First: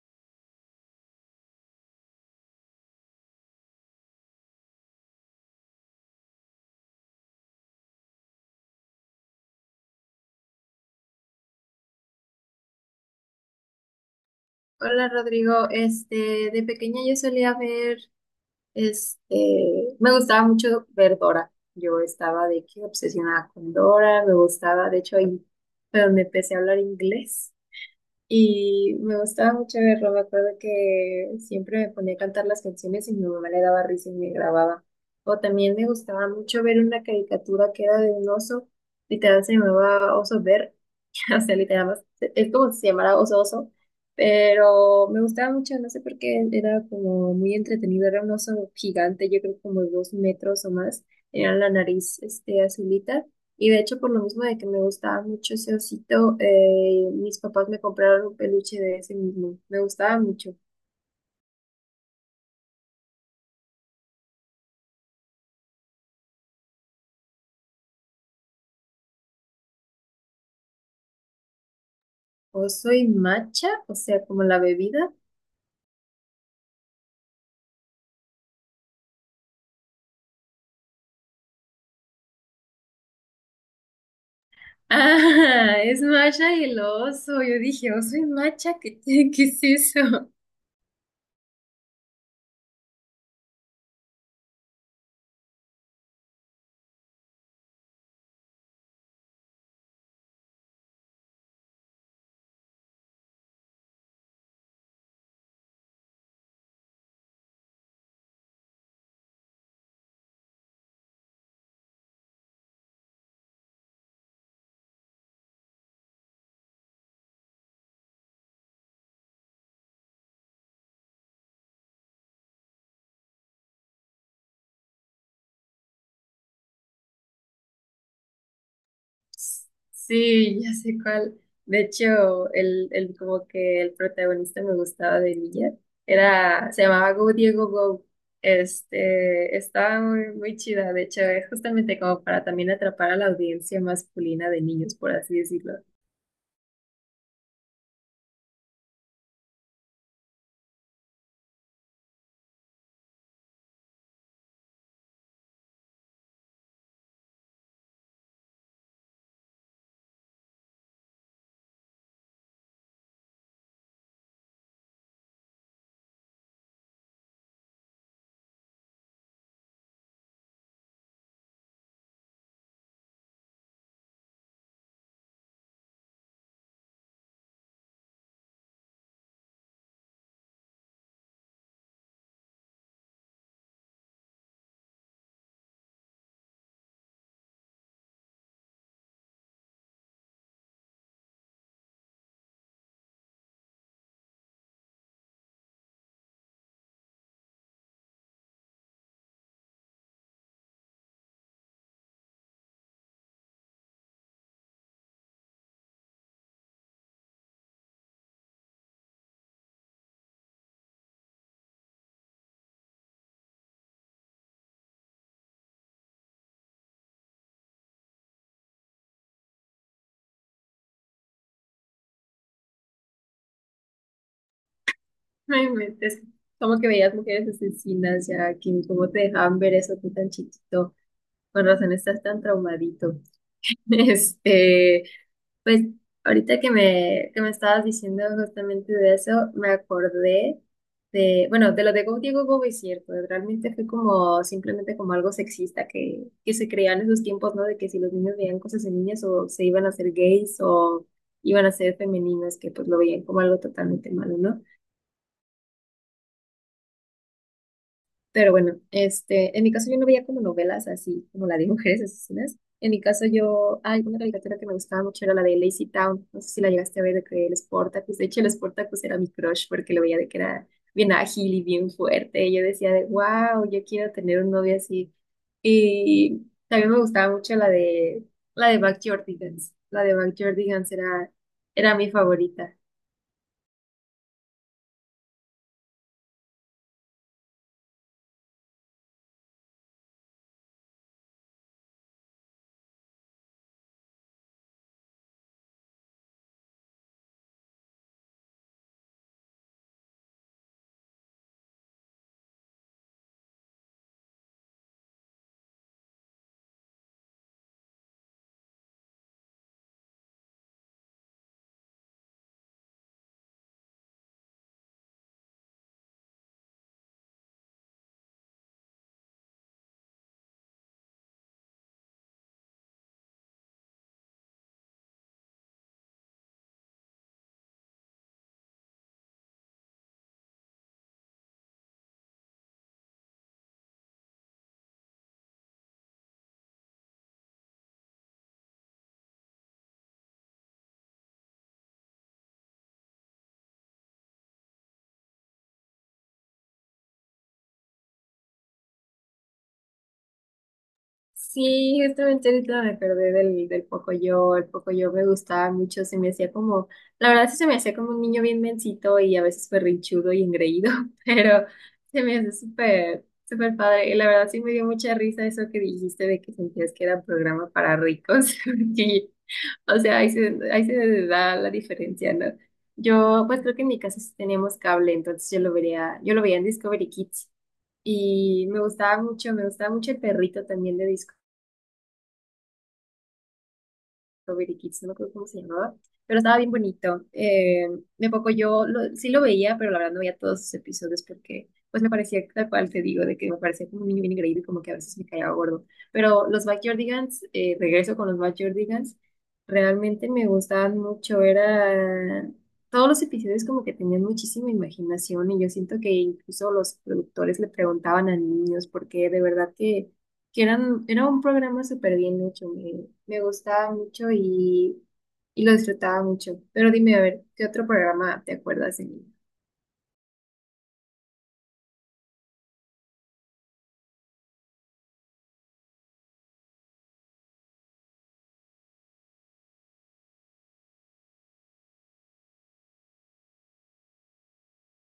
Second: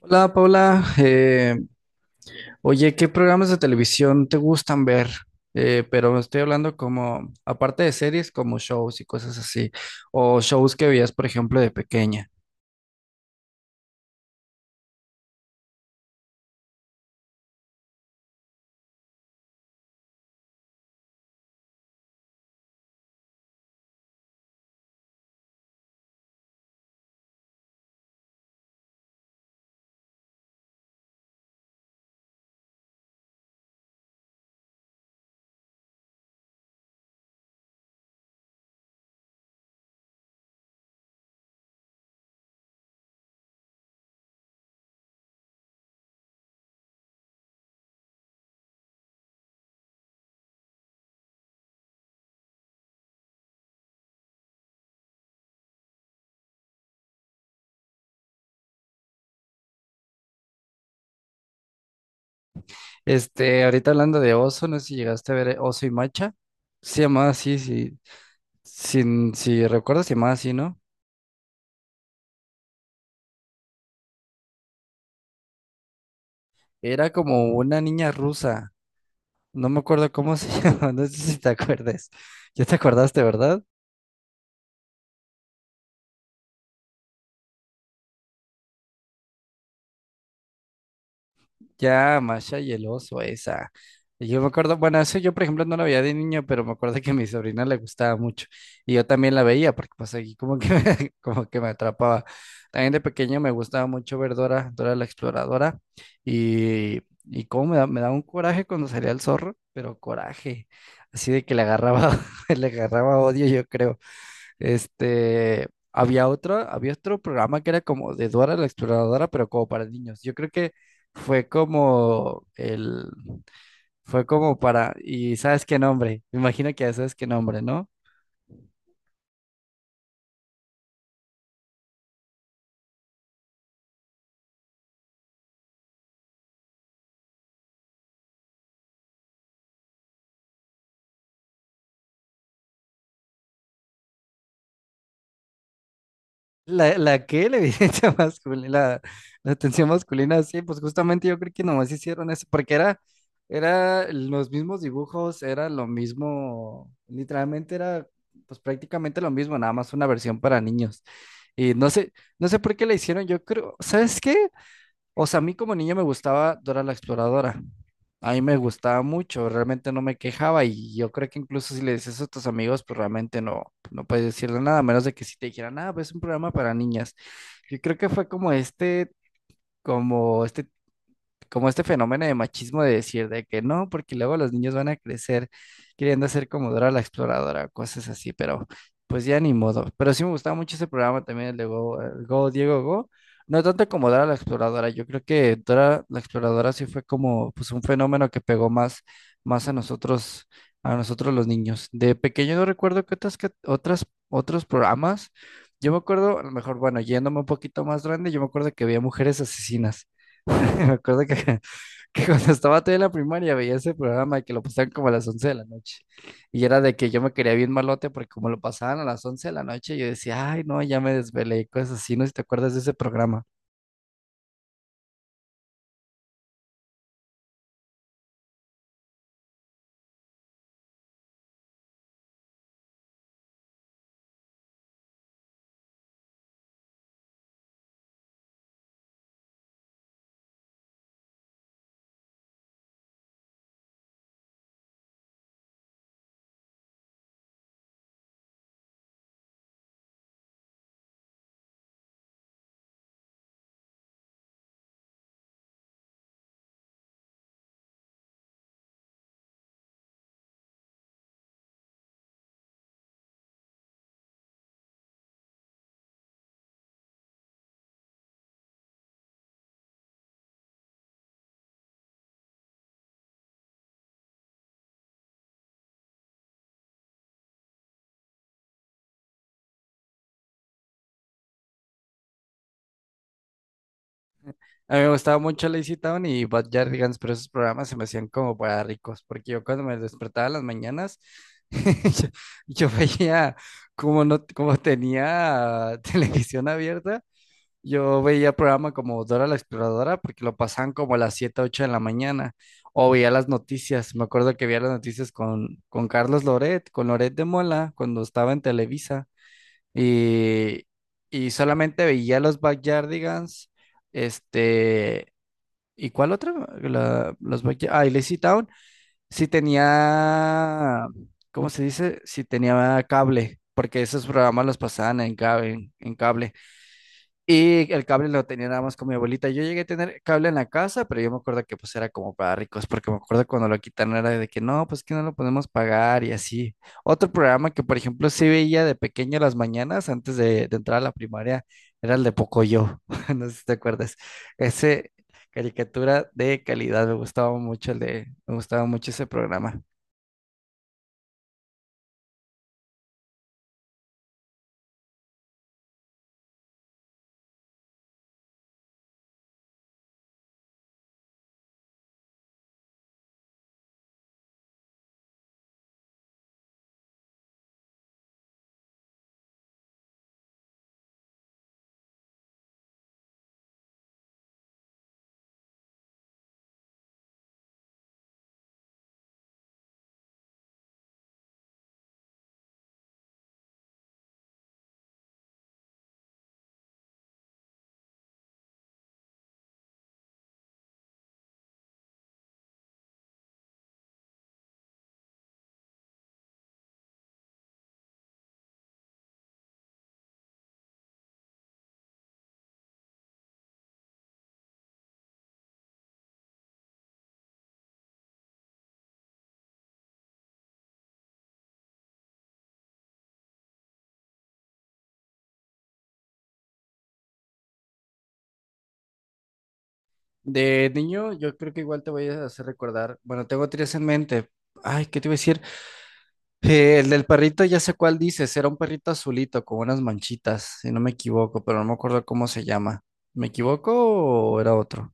Hola Paula, oye, ¿qué programas de televisión te gustan ver? Pero estoy hablando como, aparte de series, como shows y cosas así, o shows que veías, por ejemplo, de pequeña. Hola Rodrigo, de pequeña yo solía me gustaba mucho ver Dora. Yo estaba de que obsesionada con Dora, me gustaba, de hecho ahí fue donde empecé a hablar inglés y me gustaba mucho verlo. Me acuerdo que siempre me ponía a cantar las canciones y mi mamá le daba risa y me grababa. O también me gustaba mucho ver una caricatura que era de un oso, literal se llamaba Oso Bear. O sea, literal. Es como si se llamara oso oso, pero me gustaba mucho, no sé por qué, era como muy entretenido, era un oso gigante, yo creo como de 2 metros o más, era la nariz azulita, y de hecho por lo mismo de que me gustaba mucho ese osito, mis papás me compraron un peluche de ese mismo, me gustaba mucho. Ahorita hablando de Oso, no sé si llegaste a ver Oso y Macha. Se llamaba así, sí, sin, si recuerdas, se llamaba así, ¿no? Oso y macha, o sea, como la bebida. Era como una niña rusa, no me acuerdo cómo se llamaba, no sé si te acuerdas. Ya te acordaste, ¿verdad? Ah, es macha y el oso, yo dije, oso y macha, ¿qué es eso? Ya, Masha y el oso, esa. Y yo me acuerdo, bueno, eso yo por ejemplo no la veía de niño, pero me acuerdo que a mi sobrina le gustaba mucho, y yo también la veía porque pues aquí como que me, como que me atrapaba. También de pequeño me gustaba mucho ver Dora, Dora la Exploradora, y cómo me daba un coraje cuando salía el zorro, pero coraje, así de que le agarraba, le agarraba odio yo creo. Había otro programa que era como de Dora la Exploradora, pero como para niños. Yo creo que fue como el, fue como para, y sabes qué nombre, me imagino que ya sabes qué nombre, ¿no? Sí, ya sé cuál. De hecho, el como que el protagonista me gustaba de niña. Se llamaba Go Diego Go. Estaba muy chida. De hecho, es justamente como para también atrapar a la audiencia masculina de niños, por así decirlo. La que la evidencia masculina, la atención masculina, sí, pues justamente yo creo que nomás hicieron eso, porque era los mismos dibujos, era lo mismo, literalmente era pues prácticamente lo mismo, nada más una versión para niños. Y no sé por qué la hicieron, yo creo, ¿sabes qué? O sea, a mí como niño me gustaba Dora la Exploradora. A mí me gustaba mucho, realmente no me quejaba, y yo creo que incluso si le dices eso a tus amigos, pues realmente no puedes decirle nada, a menos de que si te dijeran, ah, pues es un programa para niñas. Yo creo que fue como este como este fenómeno de machismo de decir de que no, porque luego los niños van a crecer queriendo ser como Dora la Exploradora, cosas así, pero pues ya ni modo. Pero sí me gustaba mucho ese programa también, el de Go, Diego Go. No tanto como Dora la Exploradora, yo creo que Dora la Exploradora sí fue como pues un fenómeno que pegó más a nosotros los niños. De pequeño no recuerdo otros programas. Yo me acuerdo, a lo mejor, bueno, yéndome un poquito más grande, yo me acuerdo que había mujeres asesinas. Me acuerdo que, que cuando estaba todavía en la primaria veía ese programa que lo pasaban como a las 11 de la noche. Y era de que yo me quería bien malote porque como lo pasaban a las 11 de la noche, yo decía, ay, no, ya me desvelé, cosas así, no sé si te acuerdas de ese programa. No inventes, como que veías mujeres asesinas ya, que cómo te dejaban ver eso tú tan chiquito. Con razón estás tan traumadito. Este, pues ahorita que me estabas diciendo justamente de eso, me acordé de, bueno, de lo de Go Diego Go es cierto, realmente fue como simplemente como algo sexista que se creía en esos tiempos, ¿no? De que si los niños veían cosas en niñas o se iban a ser gays o iban a ser femeninas, que pues lo veían como algo totalmente malo, ¿no? Pero bueno, en mi caso yo no veía como novelas así como la de mujeres asesinas. En mi caso yo, hay una caricatura que me gustaba mucho era la de Lazy Town. No sé si la llegaste a ver de que el Spartacus. De hecho, el Spartacus era mi crush porque lo veía de que era bien ágil y bien fuerte. Y yo decía de, wow, yo quiero tener un novio así. Y también me gustaba mucho la de Backyardigans. La de Backyardigans era mi favorita. A mí me gustaba mucho Lazy Town y Bad Yardigans, pero esos programas se me hacían como para ricos, porque yo cuando me despertaba en las mañanas, yo, yo veía como no, como tenía televisión abierta. Yo veía programa como Dora la Exploradora porque lo pasaban como a las 7 u 8 de la mañana. O veía las noticias. Me acuerdo que veía las noticias con Carlos Loret, con Loret de Mola, cuando estaba en Televisa. Y, y solamente veía los Backyardigans. Este. ¿Y cuál otra? Ah, y Lazy Town. Sí tenía. ¿Cómo se dice? Sí tenía cable. Porque esos programas los pasaban en cable. Y el cable lo tenía nada más con mi abuelita. Yo llegué a tener cable en la casa, pero yo me acuerdo que pues era como para ricos, porque me acuerdo cuando lo quitaron era de que no, pues que no lo podemos pagar y así. Otro programa que por ejemplo sí veía de pequeño las mañanas antes de entrar a la primaria era el de Pocoyo, no sé si te acuerdas. Ese caricatura de calidad, me gustaba mucho me gustaba mucho ese programa. Sí, justamente ahorita me acordé del Pocoyo. El Pocoyo me gustaba mucho, se me hacía, la verdad sí se me hacía como un niño bien mencito y a veces berrinchudo y engreído, pero se me hace súper padre. Y la verdad sí me dio mucha risa eso que dijiste de que sentías que era un programa para ricos, porque, o sea, ahí se da la diferencia, ¿no? Yo, pues creo que en mi casa sí teníamos cable, entonces yo lo vería, yo lo veía en Discovery Kids. Y me gustaba mucho el perrito también de Strawberry Kids, no me acuerdo cómo se llamaba, pero estaba bien bonito. De poco yo sí lo veía, pero la verdad no veía todos sus episodios porque pues me parecía tal cual te digo, de que me parecía como un niño bien increíble, y como que a veces me caía gordo. Pero los Backyardigans, regreso con los Backyardigans, realmente me gustaban mucho, era... Todos los episodios como que tenían muchísima imaginación y yo siento que incluso los productores le preguntaban a niños porque de verdad que eran, era un programa súper bien hecho, me gustaba mucho y lo disfrutaba mucho. Pero dime, a ver, ¿qué otro programa te acuerdas? En- De niño, yo creo que igual te voy a hacer recordar, bueno, tengo tres en mente. Ay, ¿qué te iba a decir? El del perrito, ya sé cuál dices, era un perrito azulito con unas manchitas, si no me equivoco, pero no me acuerdo cómo se llama. ¿Me equivoco o era otro?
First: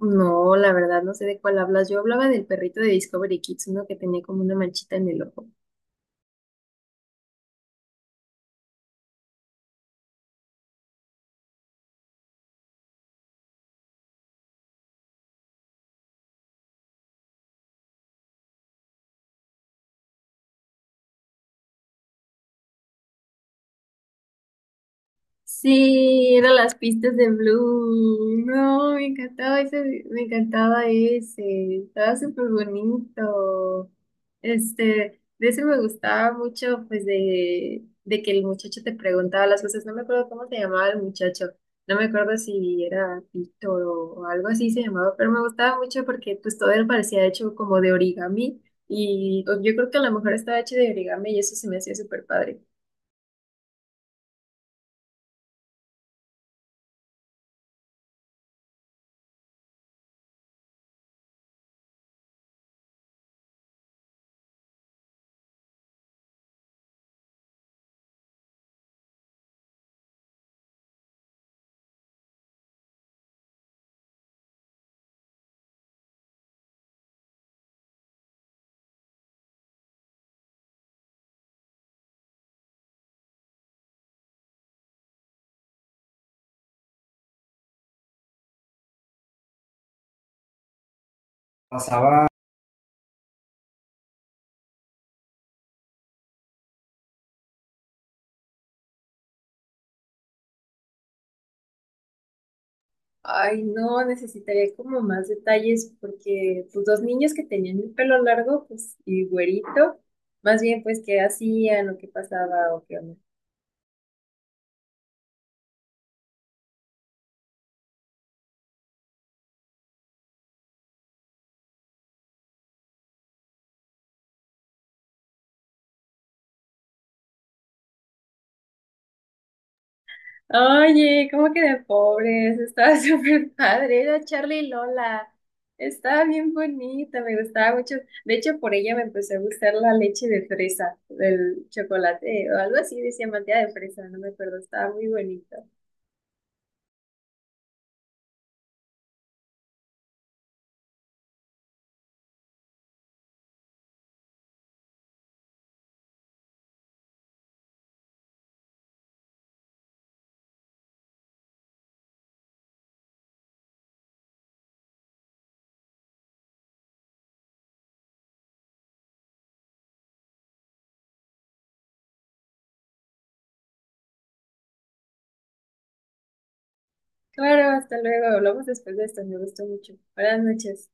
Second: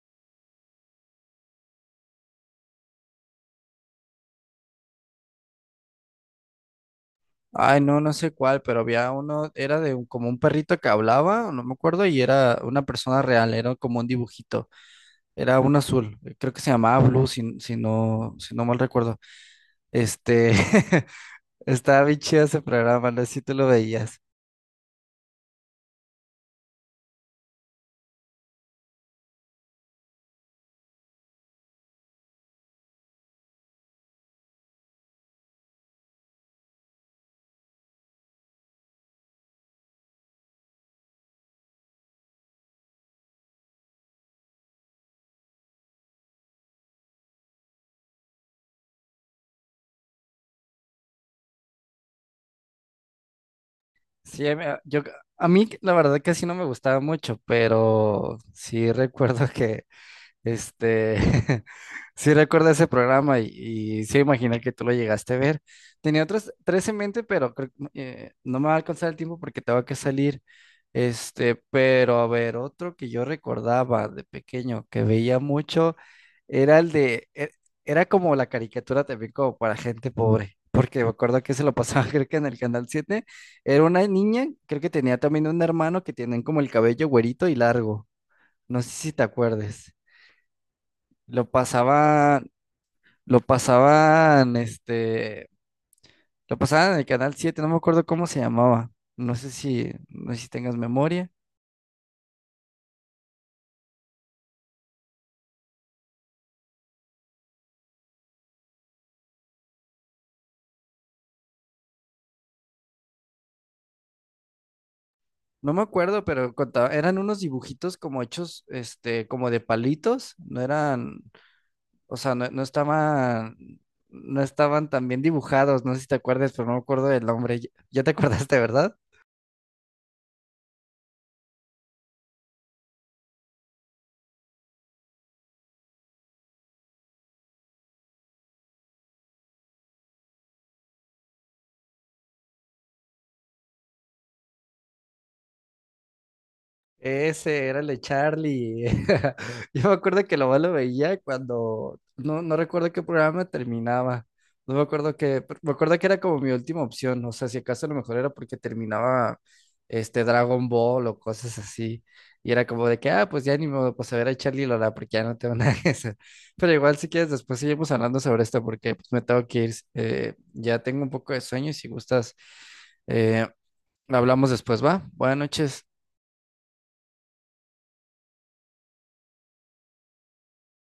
No, la verdad, no sé de cuál hablas. Yo hablaba del perrito de Discovery Kids, uno que tenía como una manchita en el ojo. Ay, no, no sé cuál, pero había uno, era de como un perrito que hablaba, no me acuerdo, y era una persona real, era como un dibujito, era un azul, creo que se llamaba Blue, si no mal recuerdo. Este, Estaba bien chido ese programa, no sé si tú lo veías. Sí, eran las pistas de Blue. No, me encantaba ese, me encantaba ese. Estaba súper bonito. De ese me gustaba mucho, pues, de que el muchacho te preguntaba las cosas. No me acuerdo cómo se llamaba el muchacho. No me acuerdo si era Víctor o algo así se llamaba, pero me gustaba mucho porque pues todo él parecía hecho como de origami. Y pues, yo creo que a lo mejor estaba hecho de origami y eso se me hacía súper padre. Sí, a mí la verdad que sí no me gustaba mucho, pero sí recuerdo que este, sí recuerdo ese programa, y sí imaginé que tú lo llegaste a ver. Tenía otros tres en mente, pero creo que, no me va a alcanzar el tiempo porque tengo que salir. Pero a ver, otro que yo recordaba de pequeño que veía mucho era era como la caricatura también como para gente pobre, porque me acuerdo que se lo pasaba creo que en el Canal 7. Era una niña, creo que tenía también un hermano que tienen como el cabello güerito y largo, no sé si te acuerdes. Lo Pasaba. pasaban, lo pasaban, este, lo pasaban en el canal 7, no me acuerdo cómo se llamaba. No sé si tengas memoria. Ay, no, necesitaría como más detalles porque pues dos niños que tenían el pelo largo, pues y güerito, más bien pues qué hacían o qué pasaba o qué onda. No me acuerdo, pero eran unos dibujitos como hechos, como de palitos. No eran, o sea, no estaban tan bien dibujados. No sé si te acuerdas, pero no me acuerdo del nombre. Ya te acordaste, ¿verdad? Oye, ¿cómo que de pobres? Estaba súper padre, era Charlie y Lola. Estaba bien bonita, me gustaba mucho. De hecho, por ella me empezó a gustar la leche de fresa, del chocolate o algo así, decía manteca de fresa, no me acuerdo, estaba muy bonito. Ese era el de Charlie. Yo me acuerdo que lo más lo veía cuando no recuerdo qué programa terminaba. No me acuerdo que, Me acuerdo que era como mi última opción. O sea, si acaso a lo mejor era porque terminaba Dragon Ball o cosas así. Y era como de que, ah, pues ya ni modo, pues a ver a Charlie y Lola, porque ya no tengo nada que hacer. Pero igual, si quieres, después seguimos hablando sobre esto, porque pues, me tengo que ir. Ya tengo un poco de sueño, y si gustas, eh, hablamos después, ¿va? Buenas noches. Claro, hasta luego, hablamos después de esto, me gustó mucho. Buenas noches.